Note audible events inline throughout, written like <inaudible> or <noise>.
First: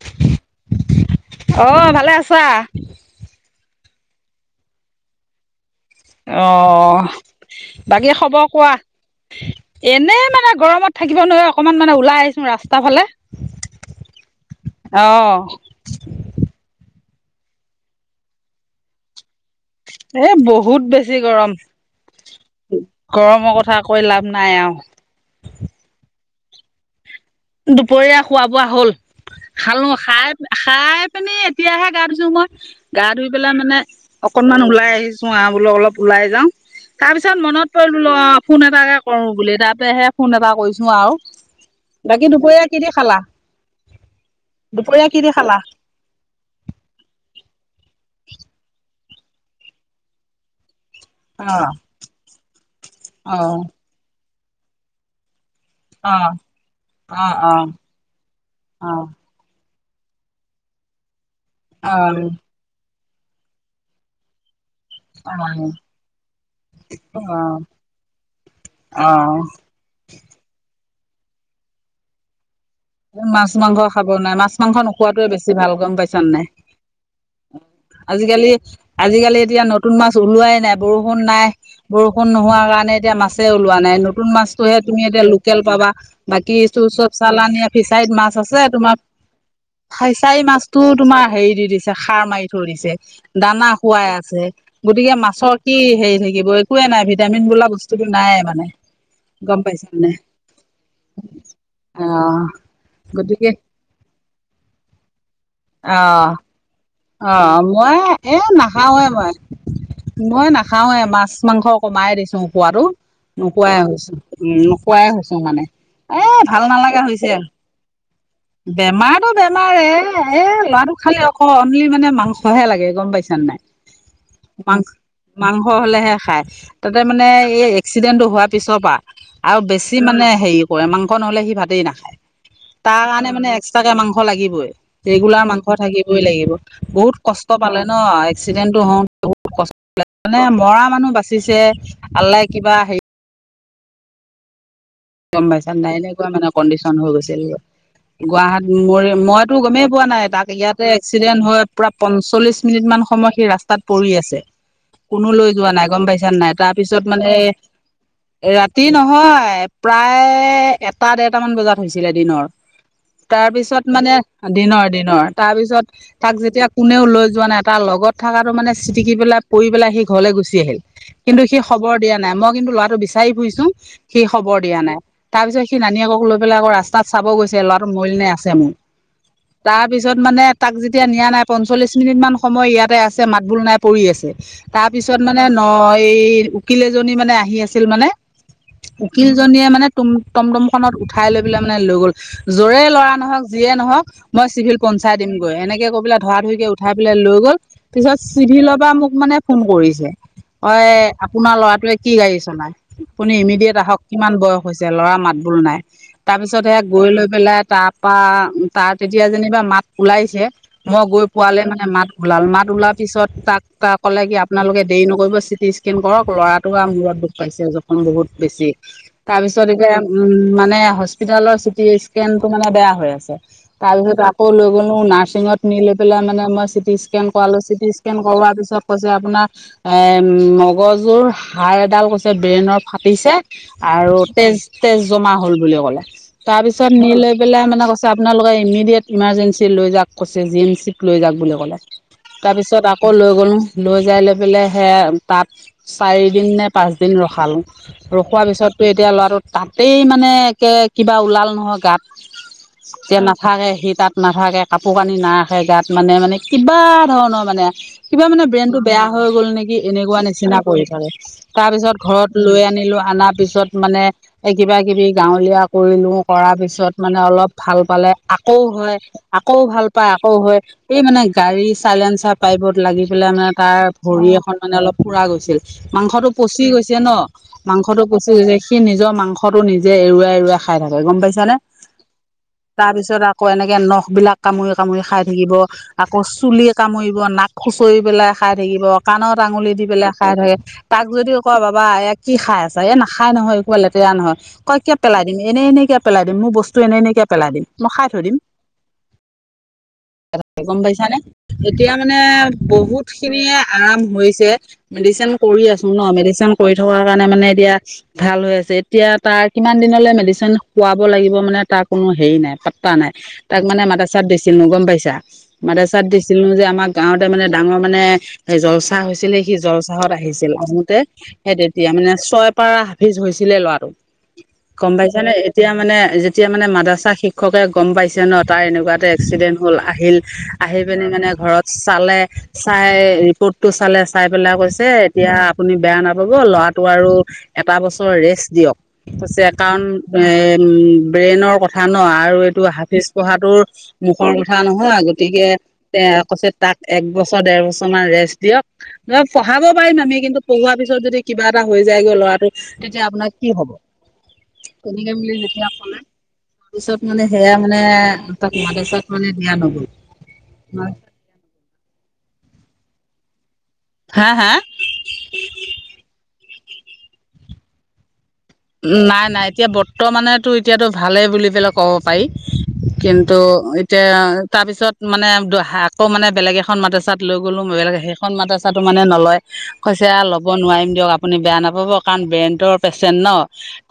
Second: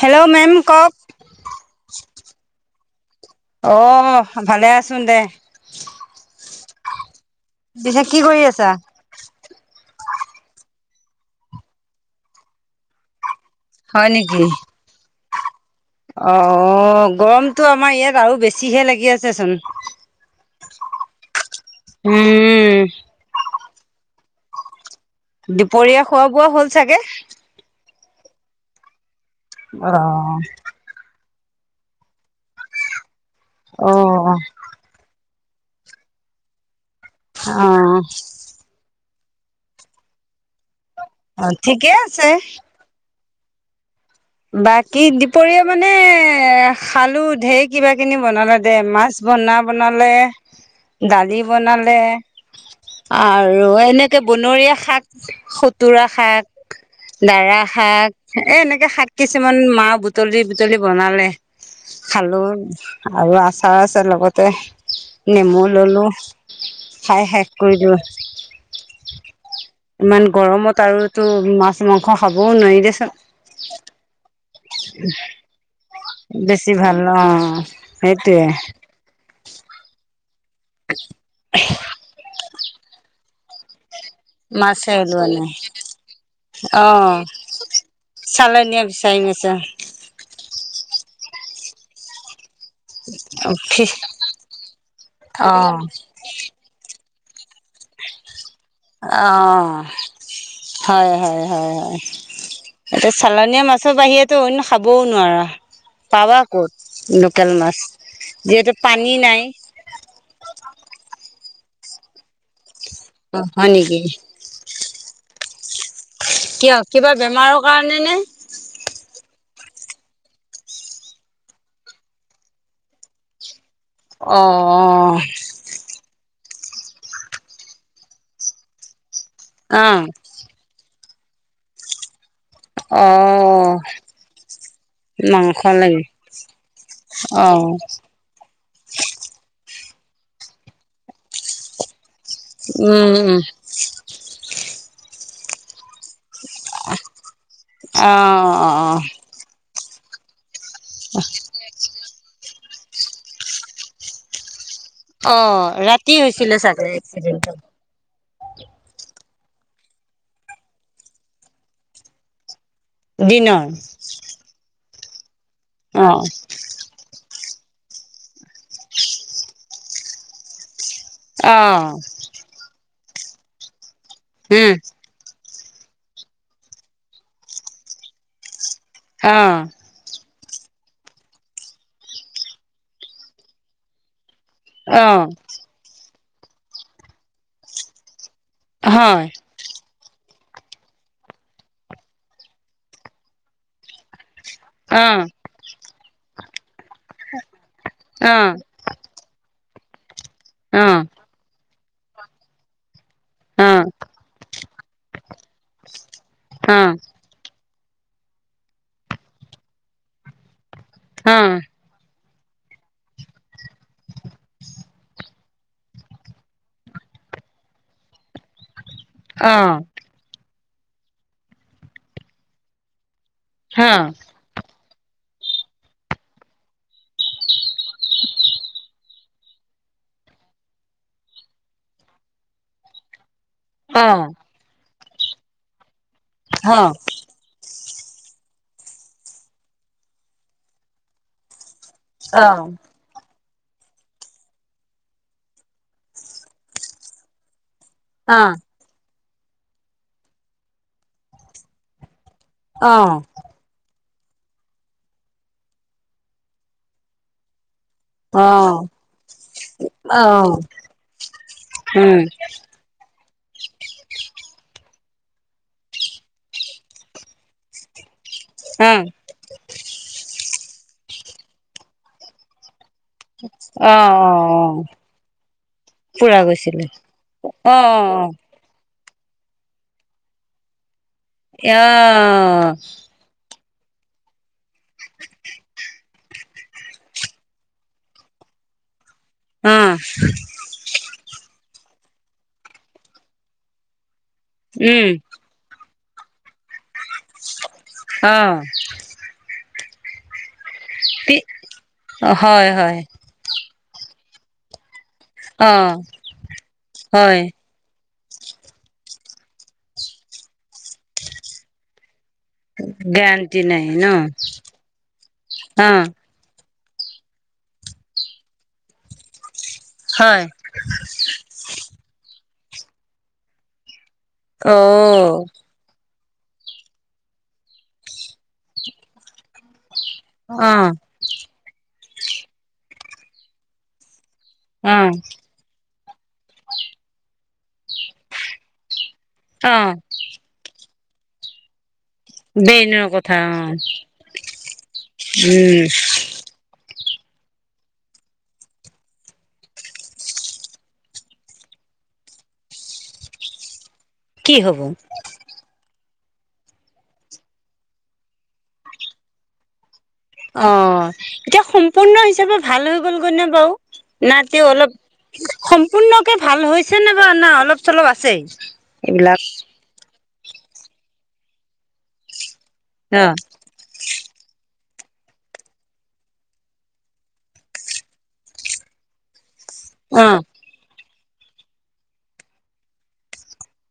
Hello ma'am কওক অ ভালে আছা অ ভালে আছো দে আহ পিছে বাকী কি কৰি খবৰ আছা কোৱা? এনেই মানে গৰমত থাকিব নোৱাৰে অকমান মানে ওলাই আহিছো ৰাস্তা ফালে হয় নেকি অঁ অ গৰমটো আমাৰ ইয়াত আৰু বেছিহে লাগি আছেচোন এ বহুত বেছি গৰম উম। গৰমৰ কথা কৈ লাভ নাই আও দুপৰীয়া খোৱা বোৱা হ'ল চাগে দুপৰীয়া খোৱা বোৱা হ'ল খালো অ খাই খাই। পিনি এতিয়াহে গা ধুইছো মই গা ধুই পেলাই মানে অ অকনমান ওলাই আহিছো। চো বোলো অলপ ওলাই যা তাৰ পিছত অ মনত পৰিলো অ ফোন এটা কৰো বুলি তাতেহে ফোন এটা কৰিছো আৰু অ ঠিকে বাকী আছে দুপৰীয়া কিদি খালা? বাকী কি দি খালা দুপৰীয়া মানে খালো ঢেৰ কিবা কিনি বনালে দে মাছ বনা বনালে দালি বনালে আৰু অ এনেকে বনৰীয়া শাক খোতুৰা অ অ শাক অ', দাৰা অ', শাক এ অ', এনেকে অ', শাক কিছুমান মাহ বুটলি বুটলি বনালে অ', খালো। আৰু আচাৰ আছে লগতে নেমু ললোঁ খাই শেষ অ', কৰিলোঁ অ', ইমান গৰমত আৰুতো মাছ মাংস খাবও নোৱাৰি। দেচোন মাছ মাংস খাব নাই। মাছ মাংস নোখোৱাতোৱে বেছি ভাল গম পাইছ নাই, বেছি ভাল অ সেইটোয়ে আজিকালি আজিকালি এতিয়া নতুন মাছ মাছ ওলোৱাই নাই। বৰষুণ নাই, বৰষুণ নোহোৱা কাৰণে এতিয়া মাছে ওলোৱা নাই নু নতুন মাছটোহে মাছে তুমি এতিয়া ওলোৱা নাই লোকেল পাবা। বাকী এইটো অ চব চালানী। ফিচাৰীত মাছ আছে চালনীয়া তোমাৰ বিচাৰি গৈছে ফিচাৰী মাছতটো তোমাৰ হেৰি দি দিছে খাৰ মাৰিছে দিছে, দানা খুৱাই আছে, গতিকে অ অ মাছৰ কি হেৰি থাকিব একোৱে নাই ভিত ভিটামিন বোলা বস্তুটো নাই মানে। অ গম পাইছা নে হয় হয় হয় হয়। অ', এতিয়া গতিকে চালনীয়া মাছৰ বাহিৰেতো অন্য খাবও নোৱাৰা। অ' পাৱা ক'ত! অ লোকেল মাছ মই এ যিহেতু নাখাওঁৱে পানী মই নাই। মই নাখা নাখাওঁৱে। মাছ মাংস কমাই দিছোঁ পোৱাটো। অ' হয় নেকি নোখোৱাইছো উম নোকোৱাই হৈছো মানে। ভাল কিয় নালাগা কিবা হৈছে বেমাৰৰ কাৰণে নে? বেমাৰটো বেমাৰেই এ এ ল'ৰাটো খালি অক অনলি মানে মাংসহে লাগে গম পাইছানে নাই। মাংস অ' মাংস হলেহে খায় তাতে মানে এই এক্সিডেণ্টটো হোৱাৰ পিছৰ পৰা আৰু বেছি অ' মানে হেৰি কৰে মাং মাংস নহ'লে সি ভাতেই নাখায়। তাৰ কাৰণে মানে অ' এক্সট্ৰাকে মাংস লাগিবই। ৰেগুলাৰ মাংস থাকিবই লাগিব। বহুত কষ্ট অ' পালে ন এক্সিডেণ্টটো হওঁ বহু মানে মৰা মানুহ বাচিছে। আল্লাই কিবা হেৰি উম উম গম পাইছা নাইনে গোৱা মানে কণ্ডিশন হৈ গৈছিল। অ' গুৱাহাট ম অ' মইতো গমেই পোৱা নাই তাক ইয়াতে এক্সিডেন্ট হয় পুৰা পঞ্চল্লিশ মিনিট মান সময় সি ৰাস্তাত পৰি আছে কোনো লৈ অ' যোৱা নাই গম ৰাতি পাইছানে নাই, হৈছিলে চাগে তাৰপিছত মানে এক্সিডেণ্টটো ৰাতি নহয় প্ৰায় এটা দেৰটামান বজাত হৈছিলে দিনৰ। দিনৰ তাৰপিছত মানে, দিনৰ দিনৰ তাৰপিছত অ' তাক যেতিয়া কোনেও লৈ যোৱা নাই, তাৰ লগত থকাটো মানে চিটিকি পেলাই পৰি পেলাই সি ঘৰলৈ গুচি আহিল। কিন্তু সি খবৰ অ' দিয়া নাই, মই কিন্তু ল'ৰাটো বিচাৰি ফুৰিছো সি খবৰ উম দিয়া নাই। তাৰপিছত সি নানীয়েক লৈ পেলাই আকৌ ৰাস্তাত চাব গৈছে ল'ৰাটো মৰিল ন আছে মোৰ। অ' তাৰপিছত মানে তাক যেতিয়া নিয়া নাই পঞ্চল্লিছ মিনিটমান সময় ইয়াতে আছে মাত বোল নাই পৰি আছে। তাৰপিছত অ' মানে ন এই উকিল এজনী মানে আহি আছিল মানে, হয় উকিলজনীয়ে মানে তুম টমটম খনত উঠাই লৈ পেলাই মানে লৈ গ'ল। যৰে লৰা নহওক যিয়ে নহক মই চিভিল পঞ্চায় অ' দিমগৈ এনেকে কবলৈ ধৰা ধৰিকে উঠাই পেলাই লৈ গ'ল পিছত অ' চিভিলৰ পৰা মোক মানে ফোন কৰিছে। অ আপোনাৰ লৰাটোৱে কি গাড়ী চলাই আপুনি ইমিডিয়েট আহক। কিমান বয়স হৈছে ল'ৰা মাত বোল নাই, তাৰ পিছত সে অ' গৈ লৈ পেলাই তাত বা তাত তেতিয়া যেনিবা মাত ওলাইছে মই গৈ অ' পোৱালে মানে মাত ওলাল। মাত ওলাৰ পিছত তাক ক'লে কি আপোনালোকে দেৰি নকৰিব চিটি স্কেন কৰক ল'ৰাটো আৰু মূৰত দুখ পাইছে জখম বহুত বেছি। তাৰ অ' পিছত অ' এতিয়া উম মানে হস্পিতালৰ চিটি স্কেন টো মানে বেয়া হৈ আছে। তাৰপিছত আকৌ লৈ গ'ল নাৰছিঙত নি লৈ পেলাই মানে মই চিটি স্কেন কৰালো, চিটি স্কেন কৰ পিছত কৈছে আপোনাৰ এ মগজুৰ হাড় এডাল কৈছে ব্ৰেইনৰ ফাটিছে আৰু তেজ তেজ জমা হল বুলি ক'লে। তাৰ পিছত নি লৈ পেলাই মানে আপোনালোকে ইমিডিয়েট ইমাৰ্জেঞ্চি লৈ যাক কৈছে জি এম চিত লৈ যাওক বুলি ক'লে। তাৰ পিছত আকৌ লৈ গ'লো। লৈ যাই লৈ পেলাই সেয়া তাত চাৰিদিন নে' পাঁচদিন ৰখালোঁ। ৰখোৱাৰ পিছত টো এতিয়া ল'ৰাটোৰ তা'তেই মানে একে কিবা ওলাল নহয় গাত- এতিয়া নাথাকে সি তাত- নাথাকে কাপোৰ কানি নাৰাখে গাত মানে মানে কিবা ধৰণৰ মানে। কিবা অ অ মানে ব্ৰেইনতটো বেয়া হৈ গ'ল নেকি এনেকুৱা নিচিনা কৰি পেলালে তাৰ পিছত উম ঘৰত লৈ আনিলো- অনা পিছত মানে এই কিবা-কিবি গাঁৱলীয়া কৰিলোঁ কৰাৰ পিছত মানে অলপ ভাল পালে। আকৌ অ হয়, আকৌ ভাল পায়, আকৌ হয় এই মানে গাড়ী চাইলেঞ্চাৰ পাইবত- লাগি পেলাই মানে তাৰ অ ভৰি এখন মানে অ অলপ পুৰা গৈছিল মাংসটো পুৰা পচি গৈছিলে গৈছে ন'। অ মাংসটো অ গুচি যে সি নিজৰ মাংসটো নিজে এৰুৱাই এৰুৱাই খাই থাকে। গম পাইছ নে'। অ তাৰপিছত আকৌ- আকৌ এনেকে নখ বিলাক কামুৰি কামুৰি খাই থাকিব, আকৌ চুলি কামুৰিব, নাক খুচৰি পেলাই- খাই থাকিব কাণত আঙুলি দি পেলাই খাই থাকে। তাক যদিও কওঁ বাবা এক- কি খাই আছা এ' নাখাই নহয় এইবোৰ লেতেৰা নহয় কই কিয় উম পেলাই দিম এনেই এনেই- পেলাই দিম মোৰ বস্তু এনেই এনেকে পেলাই দিম মই খাই থৈ দিম। গম পাইছানে এতিয়া মানে অ হয় হয় বহুত খিনিয়ে আৰাম হৈছে। মেডিচিন কৰি অ আছো ন' মেডিচিন কৰি থকাৰ কাৰণে হয় মানে এতিয়া- ভাল হৈ আছে। এতিয়া তাৰ কিমান দিনলৈ মেডিচিন খুৱাব লাগিব মানে তাৰ কোনো- হেৰি নাই পটতা নাই। গেৰাণ্টি তাক মানে নাই ন মাদ্ৰা চাত দিছিলো গম পাইছা মাদ্ৰ অ চাত দিছিলো যে আমাক- গাওঁতে মানে ডাঙৰ মানে জল চাহ হৈছিলে সি জল চাহত হয় আহিছিল আহোতে। সেই তেতিয়া মানে ছয় পৰা হাফিজ হৈছিলে ল'ৰাটো অ গম পাইছানে। এতিয়া মানে- এতিয়া মানে মাদ্ৰা শিক্ষকে গম পাইছে ন' তাৰ এনেকুৱা এটা এক্সিডেণ্ট হ'ল। আহিল অ আহি পিনি মানে ঘৰত চালে চাই ৰিপৰ্টটো চালে। চাই পেলাই কৈছে অ এতিয়া আপুনি বেয়া নাপাব ল'ৰাটোক আৰু এটা বছৰ ৰেষ্ট দিয়ক। কৈছে অ কাৰণ এ' ব্ৰেইনৰ কথা ন'। অঁ আৰু এইটো হাফিজ ব্ৰেইনৰ কথা পঢ়াৰ অ মুখৰ কথা নহয় গতিকে উম এ' কৈছে তাক- এক বছৰ, ডেৰ বছৰ মান ৰেষ্ট দিয়ক নহয় পঢ়াব পাৰিম আমি কিন্তু পঢ়োৱাৰ পিছত- যদি কিবা এটা হৈ যায় গৈ ল'ৰাটো তেতিয়া আপোনাৰ কি হ'ব। কি হব কেনেকৈ মিলি যেতিয়া- <unintelligible> তাৰপিছত মানে সেয়া মানে তাক মাদ্ৰছাত মানে দিয়া নগল। অ এতিয়া সম্পূৰ্ণ হিচাপে ভাল হৈ গ'ল গৈ নে বাৰু? হা হা নাতি অলপ সম্পূৰ্ণকে ভাল হৈছে নে বাৰু না অলপ চলপ আছেই? নাই এইবিলাক নাই এতিয়া বৰ্তমানটো এতিয়াতো ভালেই বুলি পেলাই ক'ব পাৰি। কিন্তু এতিয়া তাৰপিছত- মানে আকৌ মানে বেলেগ এখন মাদ্ৰছাত লৈ গ'লো সেইখন মাদ্ৰছাতো মানে নলয়। কৈছে অ ল'ব নোৱাৰিম দিয়ক আপুনি বেয়া নাপাব কাৰণ ব্ৰেনটৰ পেচেণ্ট ন'।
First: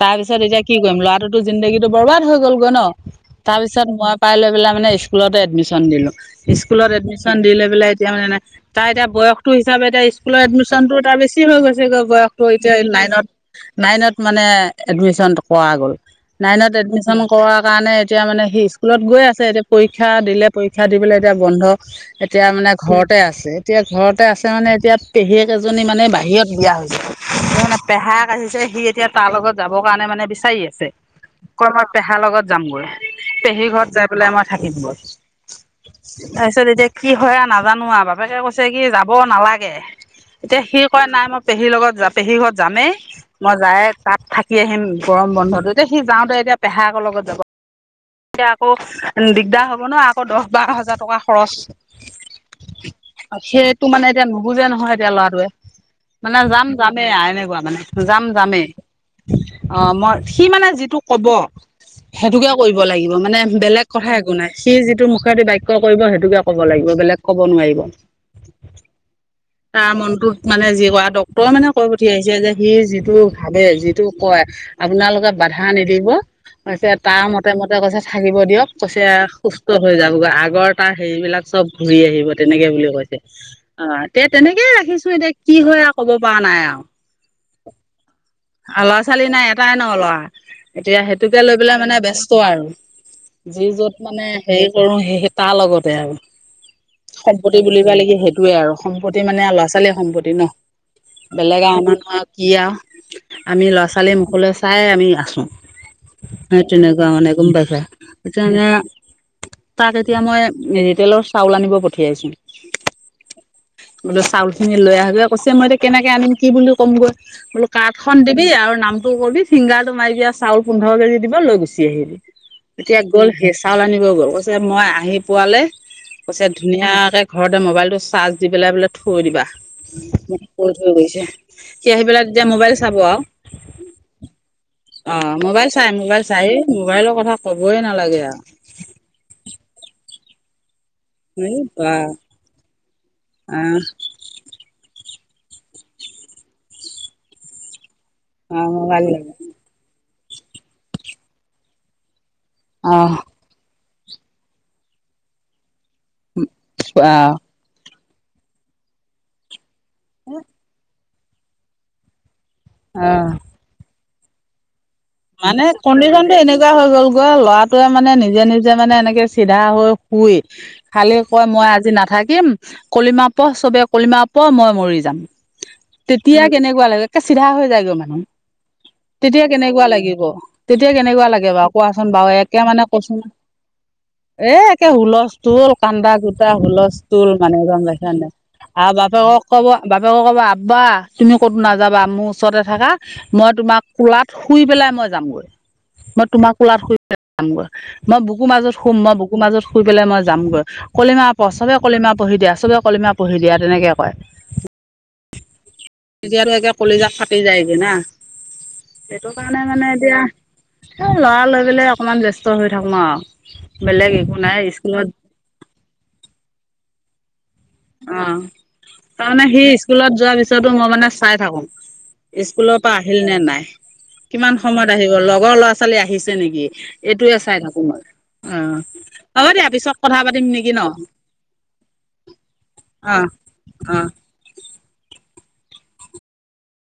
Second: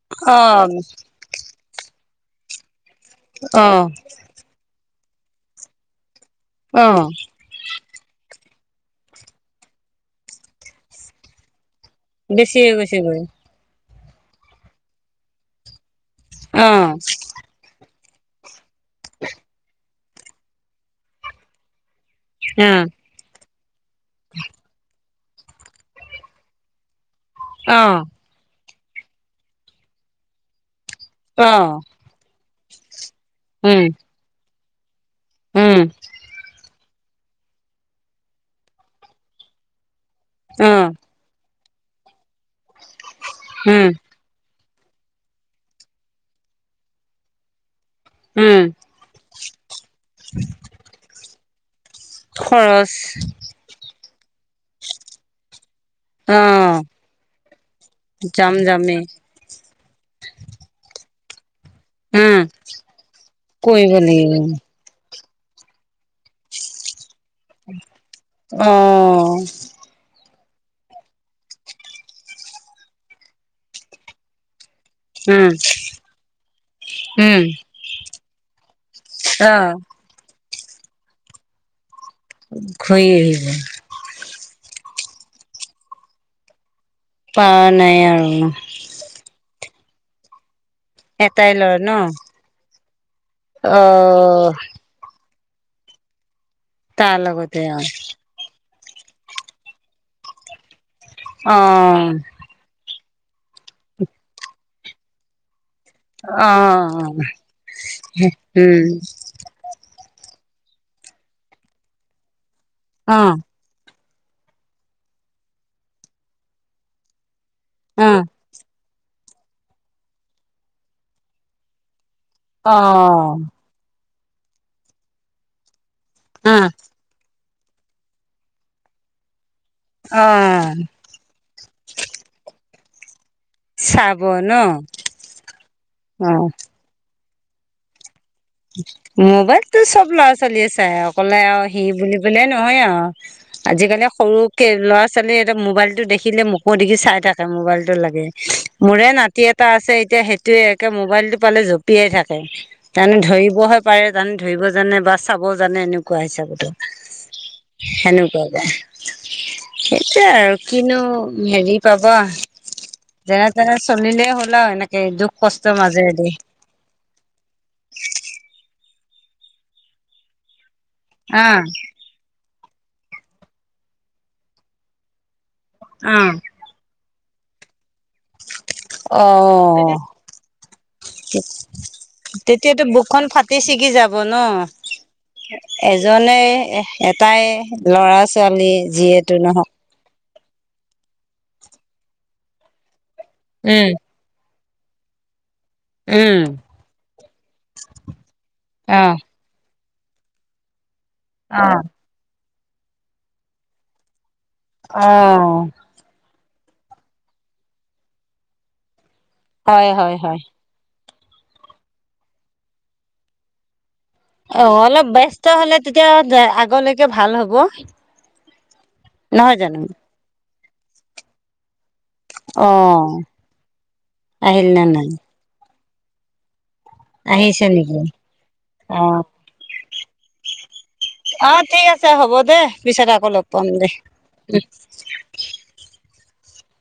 তাৰ অ পিছত এতিয়া কি কৰিম লৰাটো জিন্দাগীটো বৰবাদ হৈ গলগৈ ন'। তাৰ অ অ পিছত মই পাই লৈ পেলাই মানে স্কুলতে এডমিশ্যন দিলো। অ স্কুলত এডমিশ্যন দি পেলাই- এতিয়া মানে তাই এতিয়া বয়সটো হিচাপে এতিয়া স্কুলৰ এডমিশ্যন টো এতিয়া বেছি হৈ গৈছে। বয়সটো বেছি হৈ এতিয়া গৈছে গৈ নাইনত নাইনত মানে এডমিশ্যন টো কৰা গ'ল। অ নাইনত এডমিশ্যন কৰাৰ কাৰণে- এতিয়া মানে সি স্কুলত গৈ আছে এতিয়া পৰীক্ষা দিলে পৰীক্ষা দি পেলাই এতিয়া বন্ধ। এতিয়া মানে ঘৰতে আছে এতিয়া ঘৰতে আছে মানে এতিয়া- পেহীয়েক এজনী মানে বাহিৰত দিয়া হৈছে অ অ পেহাক আহিছে সি- এতিয়া তাৰ লগত যাবৰ কাৰণে মানে বিচাৰি আছে অ কয় পেহাৰ লগত যামগৈ। পেহীৰ উম ঘৰত যাই পেলাই আমাৰ থাকিম গৈ। উম তাৰপিছত এতিয়া- কি হয় আৰু নাজানো আৰু বাপেকে কৈছে কি যাব নালাগে। এতিয়া অ সি কয় নাই মই- পেহীৰ লগত যামেই পেহীৰ ঘৰত যামেই মই উম যায়- থাকি আহিম গৰম বন্ধটো এতিয়া সি যাওঁতে এতিয়া পেহাইকৰ লগত যাব। এতিয়া উম আকৌ দিগদাৰ হ'ব ন আকৌ দহ বাৰ হাজাৰ টকা খৰচ। খৰচ। সেইটো মানে এতিয়া নুবুজে নহয় এতিয়া ল'ৰাটোৱে। অ মানে যাম যামেই আ এনেকুৱা মানে যাম যামেই। অ মই সি মানে যিটো কব উম সেইটোকে কৰিব লাগিব মানে বেলেগ কৰিব কথাই লাগিব একো নাই সি যিটোখ <unintelligible> কৰিব সেইটোকে ক'ব লাগিব বেলেগ ক'ব' নোৱাৰিব অ তাৰ মনটো মানে যি কয় ডক্টৰে মানে কৈ পঠিয়াইছে যে সি যিটো ভাবে যিটো কয় আপোনালোকে উম বাধা নিদিব কৈছে তাৰ উম মতে মতে কৈছে থাকিব দিয়ক কৈছে অ সুস্থ হৈ যাবগৈ আগৰ তাৰ হেৰিবলাক চব ঘূৰি আহিব তেনেকে বুলি ঘূৰি কৈছে আহিব অ তে তেনেকেইে ৰাখিছোঁ এতিয়া কি হয় আও ক'ব পৰা নাই আও। পাৰা নাই আৰু ন। ল'ৰা ছোৱালী নাই এটাই ন ল'ৰা এতিয়া সেইটোকে এটাই লৈ লৰা পেলাই ন মানে ব্যস্ত আৰু। যি অ য'ত মানে হেৰি কৰোঁ সেই তাৰ লগতে আৰু। তাৰ সম্পত্তি লগতে অ বুলিবা লাগি সেইটোয়ে আৰু। সম্পত্তি মানে ল'ৰা ছোৱালীৰ সম্পত্তি ন বেলেগ আৰু অ মানুহৰ কি আ। আমি ল'ৰা ছোৱালী মুখলৈ চাই আমি আছোঁ। সেই অ', তেনেকুৱা মানে গম পাইছা? এতিয়া মানে উম, তাক এতিয়া মই ৰিটলৰ চাউল আনিব পঠিয়াইছোঁ। অ। বোলোঁ চাউল খিনি লৈ আহ গৈ, কৈছে মই এতিয়া কেনেকে আনিম কি বুলি ক'মগৈ বোল খন অ', দিবি আৰু নামটো কৰিবি ফিংগা তো মাৰিবি চাউল পোন্ধৰ কেজি দিব লৈ গুচি আহিবি। এতিয়া গ'ল অ', সেই চাউল আনিব গ'ল কৈছে মই আহি পোৱালে কৈছে অ', ধুনীয়াকে ঘৰতে মোবাইলটো চাৰ্জ দি পেলাই বোলে থৈ দিবা। সি মোক কৈ অ', থৈ গৈছে সি আহি পেলাই তেতিয়া মোবাইল চাব আও। চাব। ন? অ মোবাইল চাই মোবাইল চাই অ', মোবাইলৰ কথা কবই নালাগে আৰু। মোবাইলটো চব ল'ৰা ছোৱালী তাই অকলে এই আও সি বা বুলিবলে নহয় আও আহ আজিকালি সৰুকে ল'ৰা ছোৱ ছোৱালী এটা মোবাইল টো দেখিলে মুখ দেগি চাই থাকে মোবাইলতো লাগে। আহ ভাল মোৰে লাগে। নাতি এটা আছে এতিয়া সেইটোয়ে একে মোবাইলতটো পালে জপিয়াই থাকে। অহ তাৰে দিবহে পাৰে জানি ধৰিব জানে বা চাবও জানে এনেকুৱা হিচাপতো। আহ সেনেকুৱা যে সেইটোয়ে আৰু কিনো হেৰি পাব। আহ যেনে তেনে চলিলে হ'ল আৰু এনেকে। দুখ মানে কষ্টৰ মাজেদি কণ্ডিশ্যনটো এনেকুৱা হৈ গ'ল গৈ ল'ৰাটোৱে মানে নিজে নিজে মানে এনেকে চিধা হৈ শুই খালি কয় আহ মই আজি নাথাকিম। কলিমা প চবে কলিমা প মই মৰি যাম তেতিয়া কেনেকুৱা লাগে। কে চিধা হৈ যায়গৈ মানুহ অ তেতিয়া কেনেকুৱা লাগে লাগিব তেতিয়া কেনেকুৱা লাগে বাৰু কোৱাচোন বাৰু একে মানে তেতিয়াতো কচোন বুকখন ফাটি ছিগি যাব ন এ একে হুলচ তুল কান্দা এজনে গোটা হুলজ তুল এটাই মানে একদম কান্দে ল'ৰা কান্দে ছোৱালী আৰু যিহেতু বাপেকক ক'ব নহওক বাপেক। কবা আবা তুমি ক'তো নাযাবা মোৰ ওচৰতে থাকা মই তোমাৰ উম কোলাত শুই পেলাই মই যাম গৈ মই তোমাৰ কোলাত শুই যামগৈ মই বুকু মাজত শুম অ মই বুুকুৰ মাজত শুই পেলাই মই যামগৈ কলিমা পচৰে কলিমা পঢ়ি দিয়া পচৰে কলিমা পঢ়ি দিয়া তেনেকে কয় অ। এতিয়াতো একে কলিজা ফাটি যায়গে না সেইটো কাৰণে মানে হয় হয় এতিয়া। হয় এই ল'ৰা লৈ পেলাই অকণমান ব্যস্ত হৈ থাকোঁ আৰু। বেলেগ একো নাই অ স্কুলত অলপ বস্ত হ'লে তেতিয়া আগলৈকে ভাল হ'ব। অ তাৰমানে নহয় জানো সি স্কুলত যোৱাৰ পিছতো মই মানে চাই থাকোঁ। অ স্কুলৰ পৰা আহিল নে নাই? কিমান আহিল নে সময়ত নাই আহিব লগৰ ল'ৰা ছোৱালী আহিছে নেকি? এইটোয়ে চাই আহিছে থাকোঁ নেকি মই। অ হ'ব দিয়া পিছত কথা পাতিম নেকি ন। অ ঠিক আছে হ'ব দে পিছত অ আকৌ লগ পাম দে অ উ।